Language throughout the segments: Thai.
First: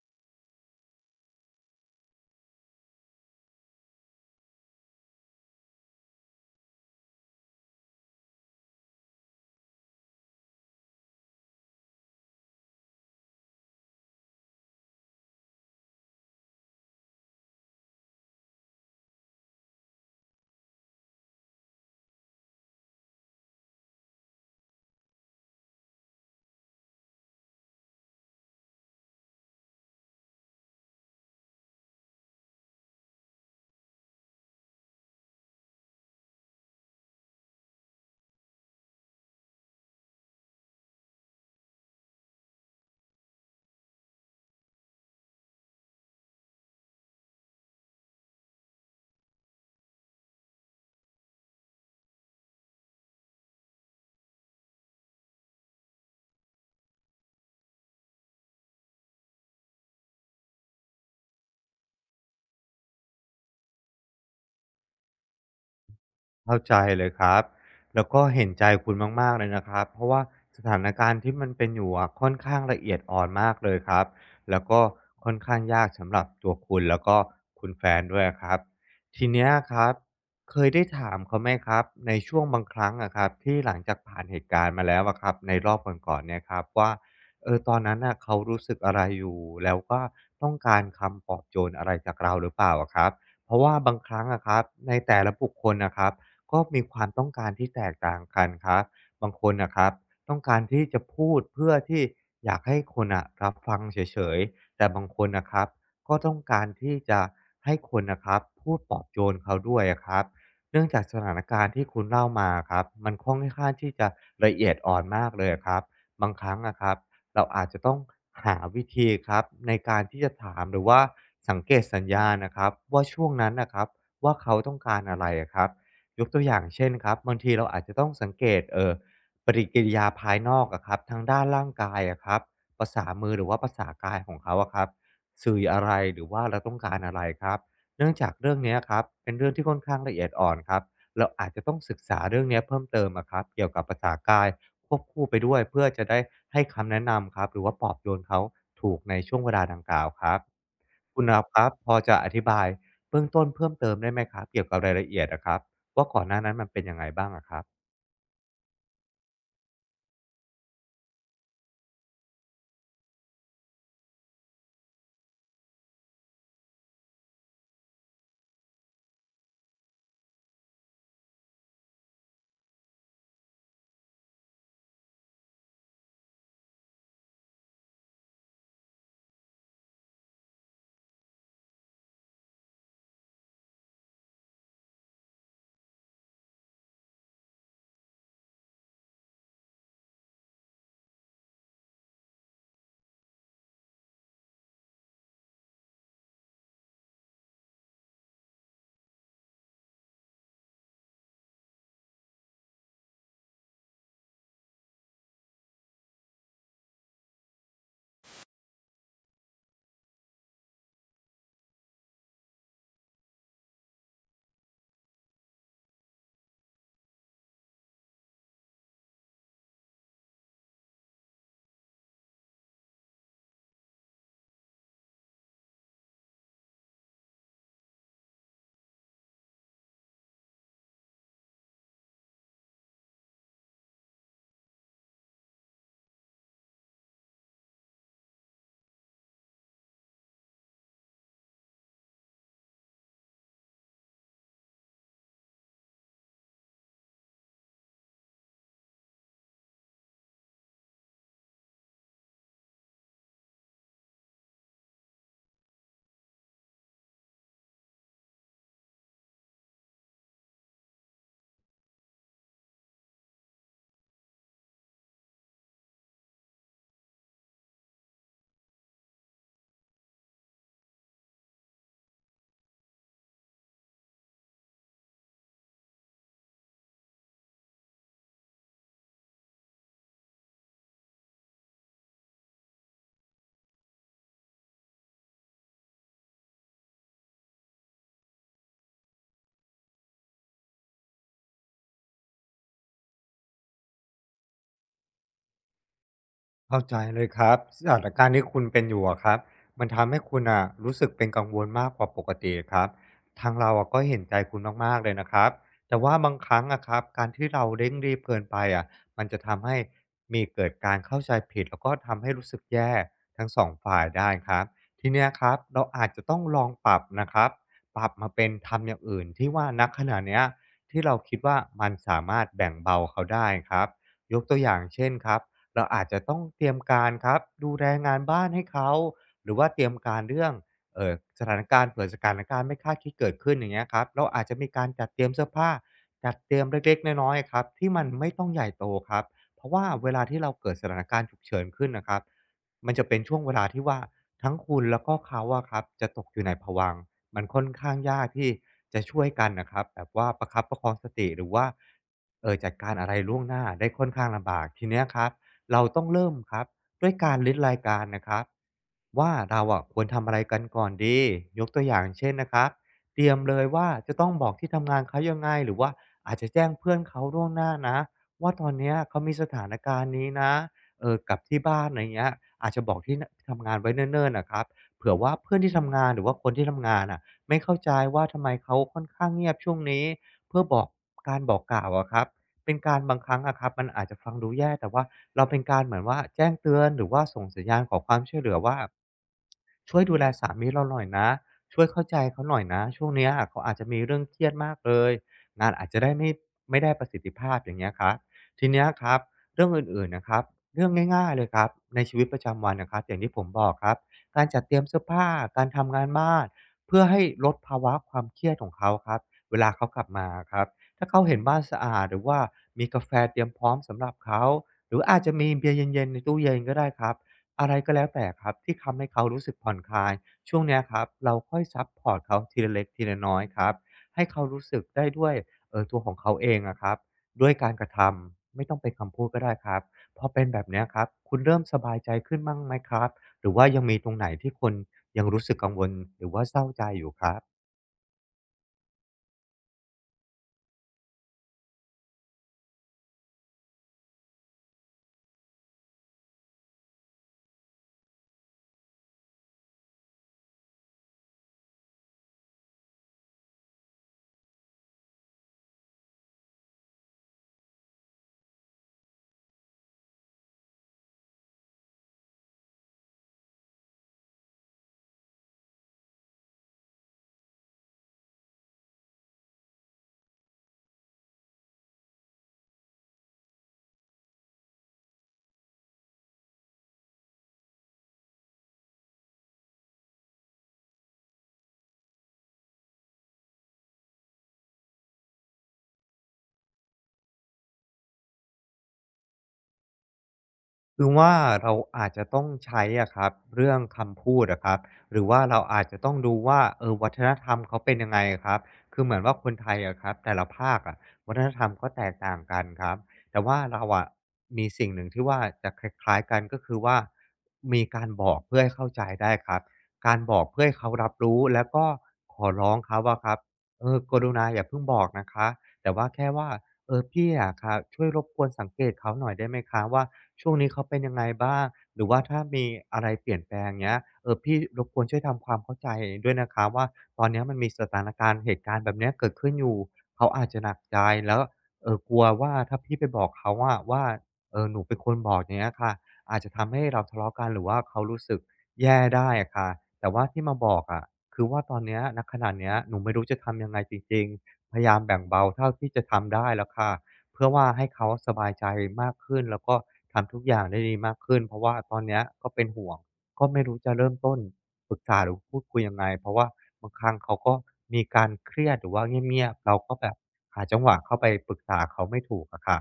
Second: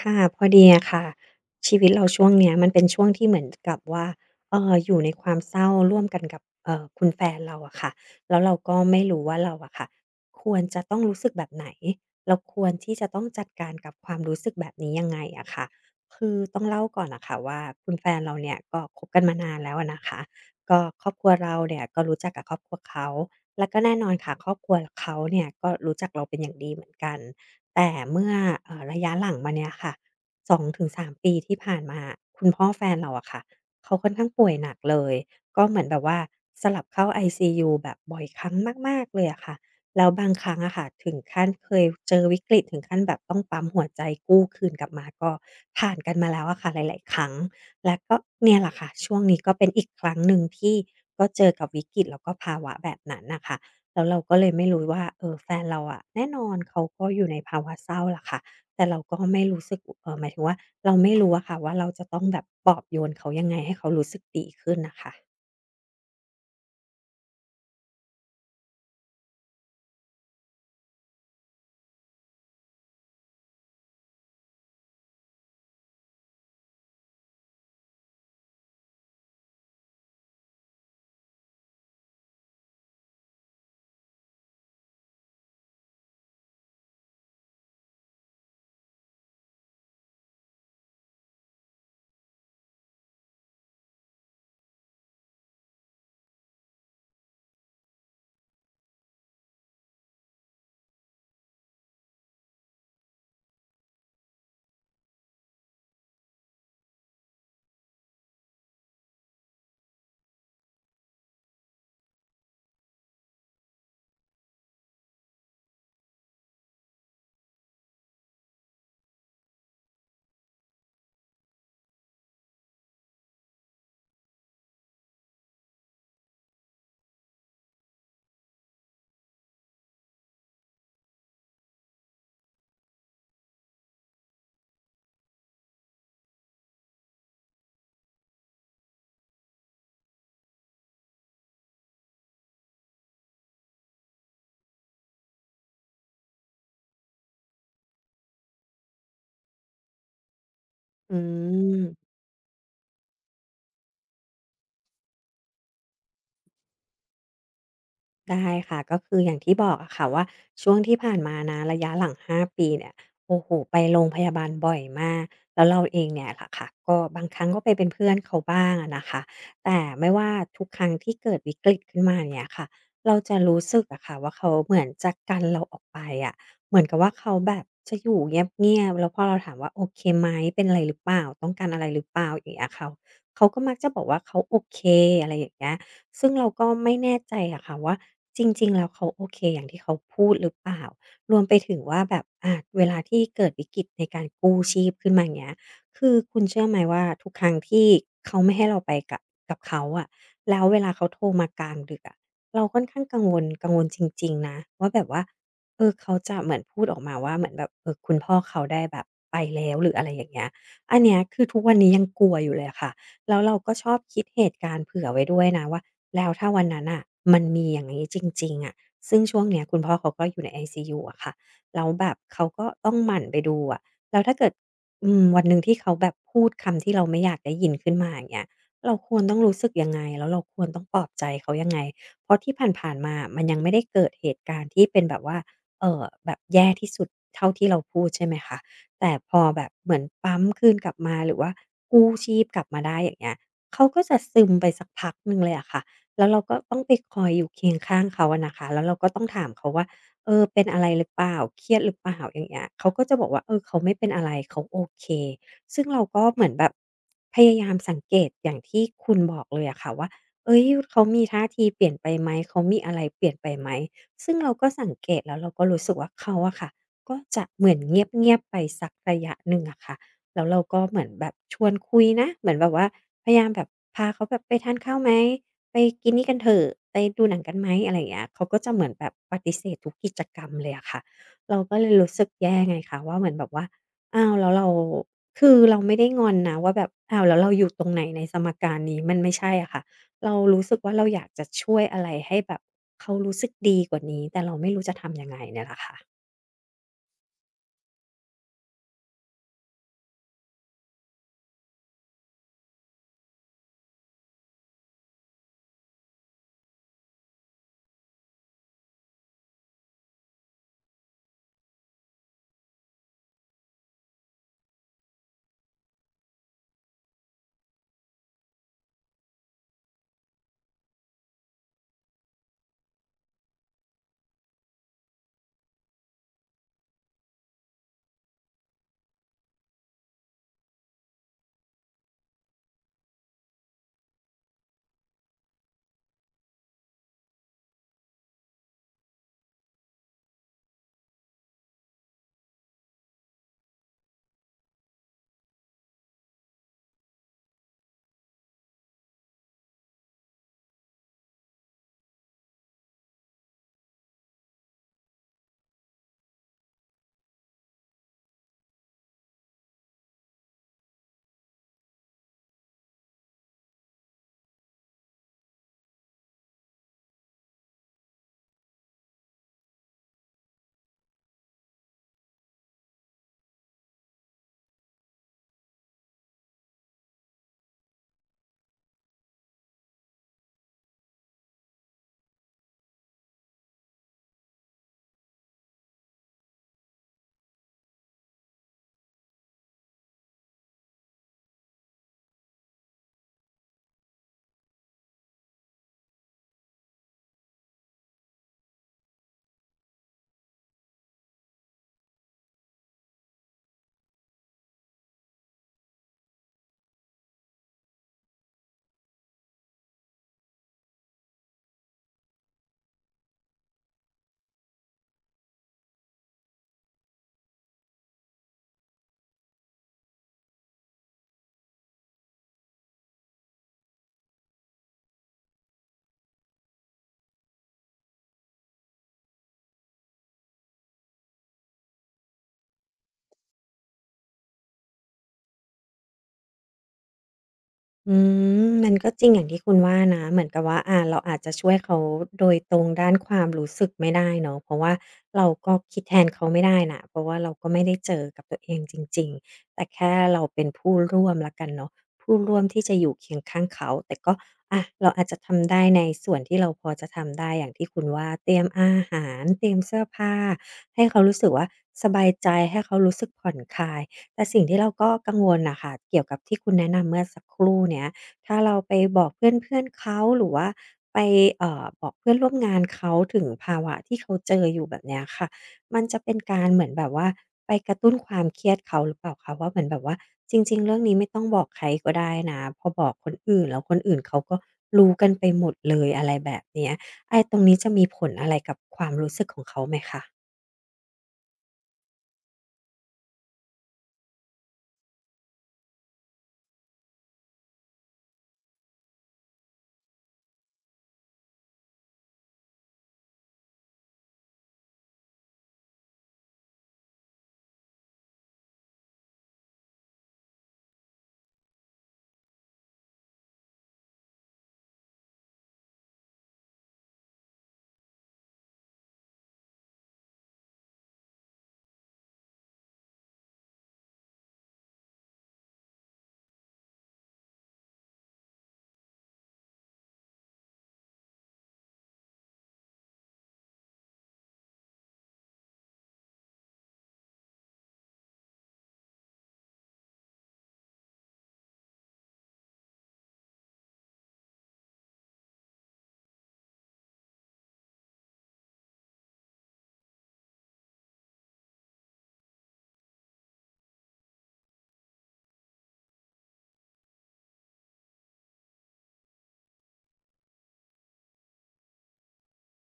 ค่ะพอดีอะค่ะชีวิตเราช่วงเนี้ยมันเป็นช่วงที่เหมือนกับว่าอยู่ในความเศร้าร่วมกันกับคุณแฟนเราอะค่ะแล้วเราก็ไม่รู้ว่าเราอะค่ะควรจะต้องรู้สึกแบบไหนเราควรที่จะต้องจัดการกับความรู้สึกแบบนี้ยังไงอะค่ะคือต้องเล่าก่อนอะค่ะว่าคุณแฟนเราเนี่ยก็คบกันมานานแล้วอะนะคะก็ครอบครัวเราเนี่ยก็รู้จักกับครอบครัวเขาแล้วก็แน่นอนค่ะครอบครัวเขาเนี่ยก็รู้จักเราเป็นอย่างดีเหมือนกัน แต่เมื่อระยะหลังมาเนี่ยค่ะสองถึงสามปีที่ผ่านมาคุณพ่อแฟนเราอะค่ะเขาค่อนข้างป่วยหนักเลยก็เหมือนแบบว่าสลับเข้าไอซียูแบบบ่อยครั้งมากๆเลยอะค่ะแล้วบางครั้งอะค่ะถึงขั้นเคยเจอวิกฤตถึงขั้นแบบต้องปั๊มหัวใจกู้คืนกลับมาก็ผ่านกันมาแล้วอะค่ะหลายๆครั้งและก็เนี่ยแหละค่ะช่วงนี้ก็เป็นอีกครั้งหนึ่งที่ก็เจอกับวิกฤตแล้วก็ภาวะแบบนั้นน่ะค่ะ แล้วเราก็เลยไม่รู้ว่าเออแฟนเราอะแน่นอนเขาก็อยู่ในภาวะเศร้าล่ะค่ะแต่เราก็ไม่รู้สึกหมายถึงว่าเราไม่รู้อะค่ะว่าเราจะต้องแบบปลอบโยนเขายังไงให้เขารู้สึกดีขึ้นน่ะค่ะเข้าใจเลยครับแล้วก็เห็นใจคุณมากๆเลยนะครับเพราะว่าสถานการณ์ที่มันเป็นอยู่อะค่อนข้างละเอียดอ่อนมากเลยครับแล้วก็ค่อนข้างยากสำหรับตัวคุณแล้วก็คุณแฟนด้วยอะครับ ทีเนี้ยครับเคยได้ถามเขาไหมครับในช่วงบางครั้งอะครับที่หลังจากผ่านเหตุการณ์มาแล้วอะครับในรอบก่อนๆเนี่ยครับว่าเออตอนนั้นน่ะเขารู้สึกอะไรอยู่แล้วก็ต้องการคำปลอบโยนอะไรจากเราหรือเปล่าอะครับเพราะว่าบางครั้งอะครับในแต่ละบุคคลน่ะครับ ก็มีความต้องการที่แตกต่างกันครับบางคนนะครับต้องการที่จะพูดเพื่อที่อยากให้คนอะรับฟังเฉยๆแต่บางคนนะครับก็ต้องการที่จะให้คนนะครับพูดปลอบโยนเขาด้วยอะครับเนื่องจากสถานการณ์ที่คุณเล่ามาครับมันค่อนข้างที่จะละเอียดอ่อนมากเลยครับบางครั้งนะครับเราอาจจะต้องหาวิธีครับในการที่จะถามหรือว่าสังเกตสัญญาณนะครับว่าช่วงนั้นนะครับว่าเขาต้องการอะไรอะครับ ยกตัวอย่างเช่นครับบางทีเราอาจจะต้องสังเกตปฏิกิริยาภายนอกอะครับทางด้านร่างกายอะครับภาษามือหรือว่าภาษากายของเขาอะครับสื่ออะไรหรือว่าเราต้องการอะไรครับเนื่องจากเรื่องเนี้ยครับเป็นเรื่องที่ค่อนข้างละเอียดอ่อนครับเราอาจจะต้องศึกษาเรื่องเนี้ยเพิ่มเติมอะครับเกี่ยวกับภาษากายควบคู่ไปด้วยเพื่อจะได้ให้คำแนะนำครับหรือว่าปลอบโยนเขาถูกในช่วงเวลาดังกล่าวครับอืคุณอครับพอม จะอธิบายเบื้องต้นเพิ่มเติมได้ไหมครับเกี่ยวกับรายละเอียดนะครับ ว่าก่อนหน้านั้นมันเป็นยังไงบ้างอะครับ ได้ค่ะก็คืออย่างที่บอกอะค่ะว่าช่วงที่ผ่านมานะระยะหลัง5ปีเนี่ยโอ้โฮไปโรงพยาบาลบ่อยมากแล้วเราเองเนี่ยแหละค่ะก็บางครั้งก็ไปเป็นเพื่อนเขาบ้างอะนะคะแต่ไม่ว่าทุกครั้งที่เกิดวิกฤตขึ้นมาเนี่ยค่ะเราจะรู้สึกอะค่ะว่าเขาเหมือนจะกันเราออกไปอะเหมือนกับว่าเขาแบบจะอยู่เงียบๆแล้วพอเราถามว่าโอเคไหมเป็นอะไรหรือเปล่าต้องการอะไรหรือเปล่าอย่างเงี้ยเขาก็มักจะบอกว่าเขาโอเคอะไรอย่างเงี้ย ซึ่งเราก็ไม่แน่ใจอะค่ะว่าจริงๆแล้วเขาโอเคอย่างที่เขาพูดหรือเปล่ารวมไปถึงว่าแบบอาเวลาที่เกิดวิกฤตในการกู้ชีพขึ้นมาอย่างเงี้ยคือคุณเชื่อไหมว่าทุกครั้งที่เขาไม่ให้เราไปกับกับเขาอะแล้วเวลาเขาโทรมากลางดึกอะเราค่อนข้างกังวลจริงๆนะว่าแบบว่าเออเขาจะเหมือนพูดออกมาว่าเหมือนแบบเออคุณพ่อเขาได้แบบไปแล้วหรืออะไรอย่างเงี้ยอันเนี้ยคือทุกวันนี้ยังกลัวอยู่เลยอะค่ะแล้วเราก็ชอบคิดเหตุการณ์เผื่อไว้ด้วยนะว่า แล้วถ้าวันนั้นน่ะมันมีอย่างงี้จริงๆอะซึ่งช่วงเนี้ยคุณพ่อเขาก็อยู่ใน ICU อะค่ะแล้วแบบเขาก็ต้องหมั่นไปดูอะแล้วถ้าเกิดอืมวันหนึ่งที่เขาแบบพูดคำที่เราไม่อยากได้ยินขึ้นมาอย่างเงี้ยเราควรต้องรู้สึกยังไงแล้วเราควรต้องปลอบใจเขายังไงเพราะที่ผ่านๆมาอะมันยังไม่ได้เกิดเหตุการณ์ที่เป็นแบบว่าแบบแย่ที่สุดเท่าที่เราพูดใช่ไหมคะแต่พอแบบเหมือนปั๊มคืนกลับมาหรือว่ากู้ชีพกลับมาได้อย่างเงี้ยเขาก็จะซึมไปสักพักหนึ่งเลยอะค่ะ แล้วเราก็ต้องไปคอยอยู่เคียงข้างเขาอะนะคะแล้วเราก็ต้องถามเขาว่าเออเป็นอะไรหรือเปล่าเครียดหรือเปล่าอย่างเงี้ยเขาก็จะบอกว่าเออเขาไม่เป็นอะไรเขาโอเคซึ่งเราก็เหมือนแบบพยายามสังเกตอย่างที่คุณบอกเลยอะค่ะว่าเฮ้ยเขามีท่าทีเปลี่ยนไปไหมเขามีอะไรเปลี่ยนไปไหมซึ่งเราก็สังเกตแล้วเราก็รู้สึกว่าเขาอะค่ะก็จะเหมือนเงียบๆไปสักระยะหนึ่งอะค่ะแล้วเราก็เหมือนแบบชวนคุยนะเหมือนแบบว่าพยายามแบบพาเขาแบบไปทานข้าวไหม ไปกินนี่กันเถอะไปดูหนังกันไหมอะไรอย่างเงี้ยเขาก็จะเหมือนแบบปฏิเสธทุกกิจกรรมเลยอะค่ะเราก็เลยรู้สึกแย่ไงคะว่าเหมือนแบบว่าอ้าวแล้วเราคือเราไม่ได้งอนนะว่าแบบอ้าวแล้วเราอยู่ตรงไหนในสมการนี้มันไม่ใช่อะค่ะเรารู้สึกว่าเราอยากจะช่วยอะไรให้แบบเขารู้สึกดีกว่านี้แต่เราไม่รู้จะทำยังไงเนี่ยแหละค่ะ เข้าใจเลยครับสถานการณ์ที่คุณเป็นอยู่อะครับมันทำให้คุณนะรู้สึกเป็นกังวลมากกว่าปกติครับทางเราอะก็เห็นใจคุณมากๆเลยนะครับแต่ว่าบางครั้งอะครับการที่เราเร่งรีบเกินไปอะมันจะทำให้มีเกิดการเข้าใจผิดแล้วก็ทำให้รู้สึกแย่ทั้งสองฝ่ายได้ครับทีเนี้ยครับเราอาจจะต้องลองปรับนะครับปรับมาเป็นทำอย่างอื่นที่ว่านักขณะเนี้ยที่เราคิดว่ามันสามารถแบ่งเบาเขาได้ครับยกตัวอย่างเช่นครับ เราอาจจะต้องเตรียมการครับดูแลงานบ้านให้เขาหรือว่าเตรียมการเรื่องเอ่อสถานการณ์เผื่อสถานการณ์ไม่คาดคิดเกิดขึ้นอย่างเงี้ยครับเราอาจจะมีการจัดเตรียมเสื้อผ้าจัดเตรียมเล็กๆน้อยๆอะครับที่มันไม่ต้องใหญ่โตครับเพราะว่าเวลาที่เราเกิดสถานการณ์ฉุกเฉินขึ้นน่ะครับมันจะเป็นช่วงเวลาที่ว่าทั้งคุณแล้วก็เขาอะครับจะตกอยู่ในภวังค์มันค่อนข้างยากที่จะช่วยกันน่ะครับแบบว่าประคับประคองสติหรือว่าจัดการอะไรล่วงหน้าได้ค่อนข้างลำบากทีเนี้ยครับ เราต้องเริ่มครับด้วยการลิสต์รายการนะครับว่าเราอะควรทำอะไรกันก่อนดียกตัวอย่างเช่นนะครับเตรียมเลยว่าจะต้องบอกที่ทำงานเขายังไงหรือว่าอาจจะแจ้งเพื่อนเขาล่วงหน้านะว่าตอนเนี้ยเขามีสถานการณ์นี้นะเออกลับที่บ้านอะไรเงี้ยอาจจะบอกที่ทำงานไว้เนิ่นๆนะครับเผื่อว่าเพื่อนที่ทำงานหรือว่าคนที่ทำงานอ่ะไม่เข้าใจว่าทำไมเขาค่อนข้างเงียบช่วงนี้เพื่อบอกการบอกกล่าวอะครับ เป็นการบางครั้งอะครับมันอาจจะฟังดูแย่แต่ว่าเราเป็นการเหมือนว่าแจ้งเตือนหรือว่าส่งสัญญาณขอความช่วยเหลือว่าช่วยดูแลสามีเราหน่อยนะช่วยเข้าใจเขาหน่อยนะช่วงเนี้ยเขาอาจจะมีเรื่องเครียดมากเลยงานอาจจะได้ไม่ได้ประสิทธิภาพอย่างเงี้ยครับทีเนี้ยครับเรื่องอื่นๆนะครับเรื่องง่ายๆเลยครับในชีวิตประจำวันนะครับอย่างที่ผมบอกครับการจัดเตรียมเสื้อผ้าการทำงานบ้านเพื่อให้ลดภาวะความเครียดของเขาครับเวลาเขากลับมาครับ ถ้าเขาเห็นบ้านสะอาดหรือว่ามีกาแฟเตรียมพร้อมสำหรับเขาหรืออาจจะมีเบียร์เย็นๆในตู้เย็นก็ได้ครับอะไรก็แล้วแต่ครับที่ทำให้เขารู้สึกผ่อนคลายช่วงเนี้ยครับเราค่อยซัปพอร์ตเขาทีละเล็กทีละน้อยครับให้เขารู้สึกได้ด้วยตัวของเขาเองอะครับด้วยการกระทำไม่ต้องเป็นคำพูดก็ได้ครับพอเป็นแบบเนี้ยครับคุณเริ่มสบายใจขึ้นบ้างไหมครับหรือว่ายังมีตรงไหนที่คุณยังรู้สึกกังวลหรือว่าเศร้าใจอยู่ครับ อืมมันก็จริงอย่างที่คุณว่านะเหมือนกับว่าเราอาจจะช่วยเขาโดยตรงด้านความรู้สึกไม่ได้เนาะเพราะว่าเราก็คิดแทนเขาไม่ได้น่ะเพราะว่าเราก็ไม่ได้เจอกับตัวเองจริงๆแต่แค่เราเป็นผู้ร่วมแล้วกันเนาะผู้ร่วมที่จะอยู่เคียงข้างเขาแต่ก็เราอาจจะทำได้ในส่วนที่เราพอจะทำได้อย่างที่คุณว่าเตรียมอาหารเตรียมเสื้อผ้าให้เขารู้สึกว่าสบายใจให้เขารู้สึกผ่อนคลาย แต่สิ่งที่เราก็กังวลน่ะค่ะเกี่ยวกับที่คุณแนะนำเมื่อสักครู่เนี้ยถ้าเราไปบอกเพื่อนๆเขาหรือว่าไปบอกเพื่อนร่วมงานเขาถึงภาวะที่เขาเจออยู่แบบเนี้ยค่ะมันจะเป็นการเหมือนแบบว่าไปกระตุ้นความเครียดเขาหรือเปล่าคะว่าเหมือนแบบว่าจริงๆเรื่องนี้ไม่ต้องบอกใครก็ได้นะพอบอกคนอื่นแล้วคนอื่นเขาก็รู้กันไปหมดเลยอะไรแบบเนี้ยไอ้ตรงนี้จะมีผลอะไรกับความรู้สึกของเขาไหมคะคือว่าเราอาจจะต้องใช้อะครับเรื่องคำพูดอะครับหรือว่าเราอาจจะต้องดูว่าเออวัฒนธรรมเขาเป็นยังไงอะครับคือเหมือนว่าคนไทยอะครับแต่ละภาคอะวัฒนธรรมก็แตกต่างกันครับแต่ว่าเราอะมีสิ่งหนึ่งที่ว่าจะคล้ายๆกันก็คือว่ามีการบอกเพื่อให้เข้าใจได้ครับการบอกเพื่อให้เขารับรู้แล้วก็ขอร้องเขาอะครับเออกรุณาอย่าเพิ่งบอกนะคะแต่ว่าแค่ว่า เออพี่อะครับช่วยรบกวนสังเกตเขาหน่อยได้ไหมคะว่าช่วงนี้เขาเป็นยังไงบ้างหรือว่าถ้ามีอะไรเปลี่ยนแปลงเงี้ยเออพี่รบกวนช่วยทำความเข้าใจด้วยนะคะว่าตอนเนี้ยมันมีสถานการณ์เหตุการณ์แบบเนี้ยเกิดขึ้นอยู่เขาอาจจะหนักใจแล้วกลัวว่าถ้าพี่ไปบอกเขาอะว่าหนูเป็นคนบอกอย่างเงี้ยค่ะอาจจะทำให้เราทะเลาะกันหรือว่าเขารู้สึกแย่ได้อะค่ะแต่ว่าที่มาบอกอะคือว่าตอนเนี้ยณขณะเนี้ยหนูไม่รู้จะทำยังไงจริงๆ พยายามแบ่งเบาเท่าที่จะทำได้แล้วค่ะเพื่อว่าให้เขาสบายใจมากขึ้นแล้วก็ทำทุกอย่างได้ดีมากขึ้นเพราะว่าตอนเนี้ยก็เป็นห่วงก็ไม่รู้จะเริ่มต้นปรึกษาหรือพูดคุยยังไงเพราะว่าบางครั้งเขาก็มีการเครียดหรือว่าเงียบๆเราก็แบบหาจังหวะเข้าไปปรึกษาเขาไม่ถูกอะค่ะ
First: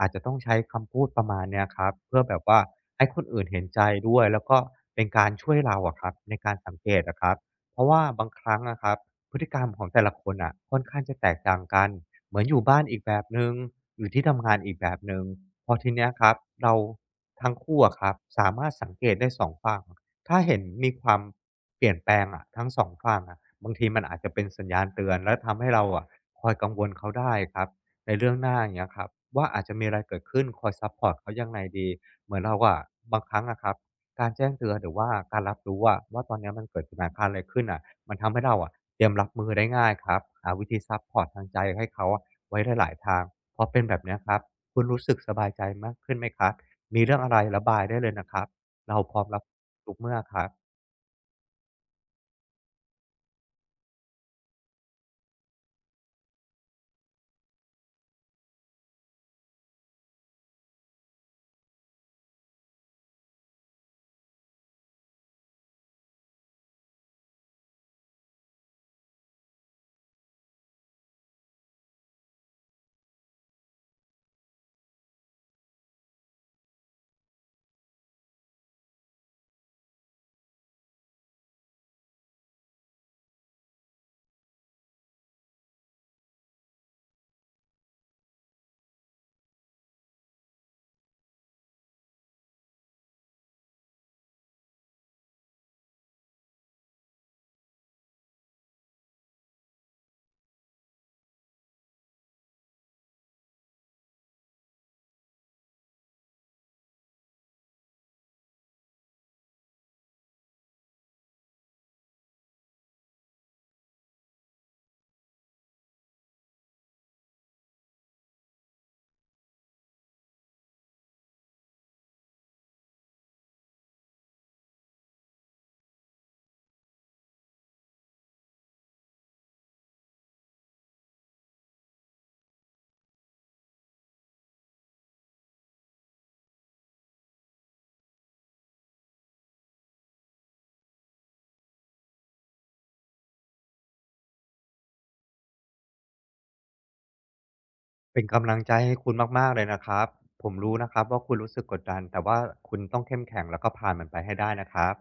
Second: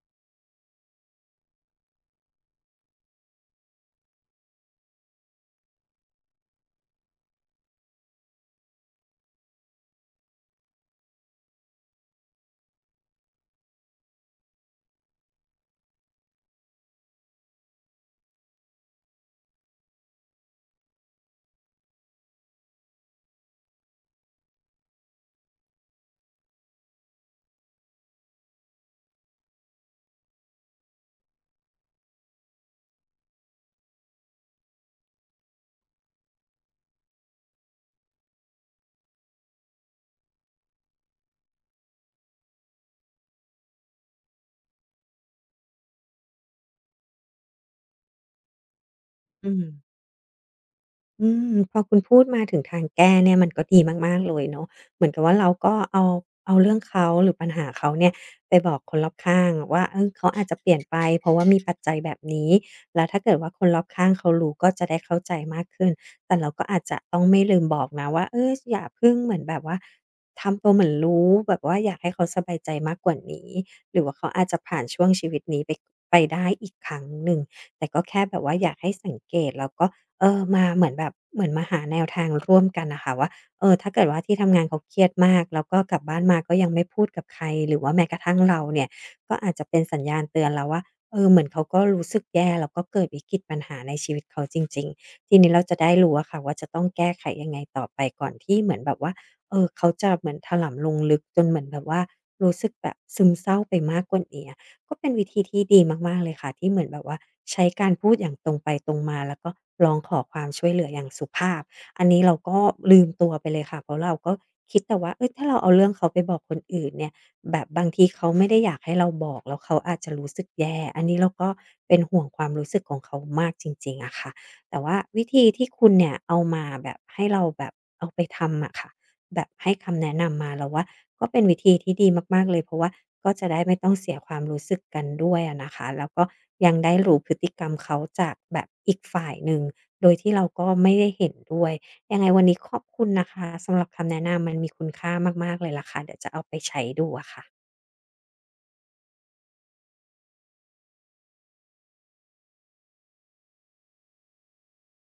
อาจจะต้องใช้คำพูดประมาณเนี้ยครับเพื่อแบบว่าให้คนอื่นเห็นใจด้วยแล้วก็เป็นการช่วยเราอะครับในการสังเกตอะครับเพราะว่าบางครั้งอะครับ พฤติกรรมของแต่ละคนอะค่อนข้างจะแตกต่างกันเหมือนอยู่บ้านอีกแบบหนึ่งอยู่ที่ทำงานอีกแบบหนึ่งพอทีเนี้ยครับเราทั้งคู่อะครับสามารถสังเกตได้สองฝั่งถ้าเห็นมีความเปลี่ยนแปลงอะทั้ง2ฝั่งอะบางทีมันอาจจะเป็นสัญญาณเตือนและทำให้เราอะคอยกังวลเขาได้ครับในเรื่องหน้าอย่างเงี้ยครับว่าอาจจะมีอะไรเกิดขึ้นคอยซัปพอร์ตเขายังไงดีเหมือนเราอะบางครั้งอะครับ การแจ้งเตือนหรือว่าการรับรู้อะว่าตอนเนี้ยมันเกิดสถานการณ์อะไรขึ้นอ่ะมันทำให้เราอะเตรียมรับมือได้ง่ายครับหาวิธีซัปพอร์ตทางใจให้เขาอะไว้ได้หลายทางพอเป็นแบบเนี้ยครับคุณรู้สึกสบายใจมากขึ้นไหมครับมีเรื่องอะไรระบายได้เลยนะครับเราพร้อมรับอืม ทุกเมื่อครับอืม พอคุณพูดมาถึงทางแก้เนี่ยมันก็ดีมากๆเลยเนาะเหมือนกับว่าเราก็เอาเรื่องเขาหรือปัญหาเขาเนี่ยไปบอกคนรอบข้างว่าเออเขาอาจจะเปลี่ยนไปเพราะว่ามีปัจจัยแบบนี้ แล้วถ้าเกิดว่าคนรอบข้างเขารู้ก็จะได้เข้าใจมากขึ้นแต่เราก็อาจจะต้องไม่ลืมบอกนะว่าเอออย่าเพิ่งเหมือนแบบว่าทำตัวเหมือนรู้แบบว่าอยากให้เขาสบายใจมากกว่านี้หรือว่าเขาอาจจะผ่านช่วงชีวิตนี้ไปได้อีกครั้งหนึ่งแต่ก็แค่แบบว่าอยากให้สังเกตแล้วก็ เออมาเหมือนแบบเหมือนมาหาแนวทางร่วมกันนะคะว่าเออถ้าเกิดว่าที่ทำงานเขาเครียดมากแล้วก็กลับบ้านมาก็ยังไม่พูดกับใครหรือว่าแม้กระทั่งเราเนี่ยก็อาจจะเป็นสัญญาณเตือนเราว่าเออเหมือนเขาก็รู้สึกแย่แล้วก็เกิดวิกฤตปัญหาในชีวิตเขาจริงๆทีนี้เราจะได้รู้อะค่ะว่าจะต้องแก้ไขยังไงต่อไปก่อนที่เหมือนแบบว่าเออเขาจะเหมือนถลำลงลึกจนเหมือนแบบว่ารู้สึกแบบซึมเศร้าไปมากกว่านี้อะ ก็เป็นวิธีที่ดีมากๆเลยค่ะที่เหมือนแบบว่าใช้การพูดอย่างตรงไปตรงมาแล้วก็ร้องขอความช่วยเหลืออย่างสุภาพอันนี้เราก็ลืมตัวไปเลยค่ะเพราะเราก็คิดแต่ว่าเฮ้ยถ้าเราเอาเรื่องเขาไปบอกคนอื่นเนี่ยแบบบางทีเขาไม่ได้อยากให้เราบอกแล้วเขาอาจจะรู้สึกแย่อันนี้เราก็เป็นห่วงความรู้สึกของเขามากจริงๆอะค่ะแต่ว่าวิธีที่คุณเนี่ยเอามาแบบให้เราแบบเอาไปทำอะค่ะ แบบให้คำแนะนำมาเราว่าก็เป็นวิธีที่ดีมากๆเลยเพราะว่าก็จะได้ไม่ต้องเสียความรู้สึกกันด้วยอะนะคะแล้วก็ยังได้รู้พฤติกรรมเขาจากแบบอีกฝ่ายหนึ่งโดยที่เราก็ไม่ได้เห็นด้วยยังไงวันนี้ขอบคุณนะคะสำหรับคำแนะนำมันมีคุณค่ามากๆเลยล่ะค่ะเดี๋ยวจะเอาไปใช้ดูอะค่ะเป็นกำลังใจให้คุณมากๆเลยนะครับผมรู้นะครับว่าคุณรู้สึกกดดันแต่ว่าคุณต้องเข้มแข็งแล้วก็ผ่านมันไปให้ได้นะครับ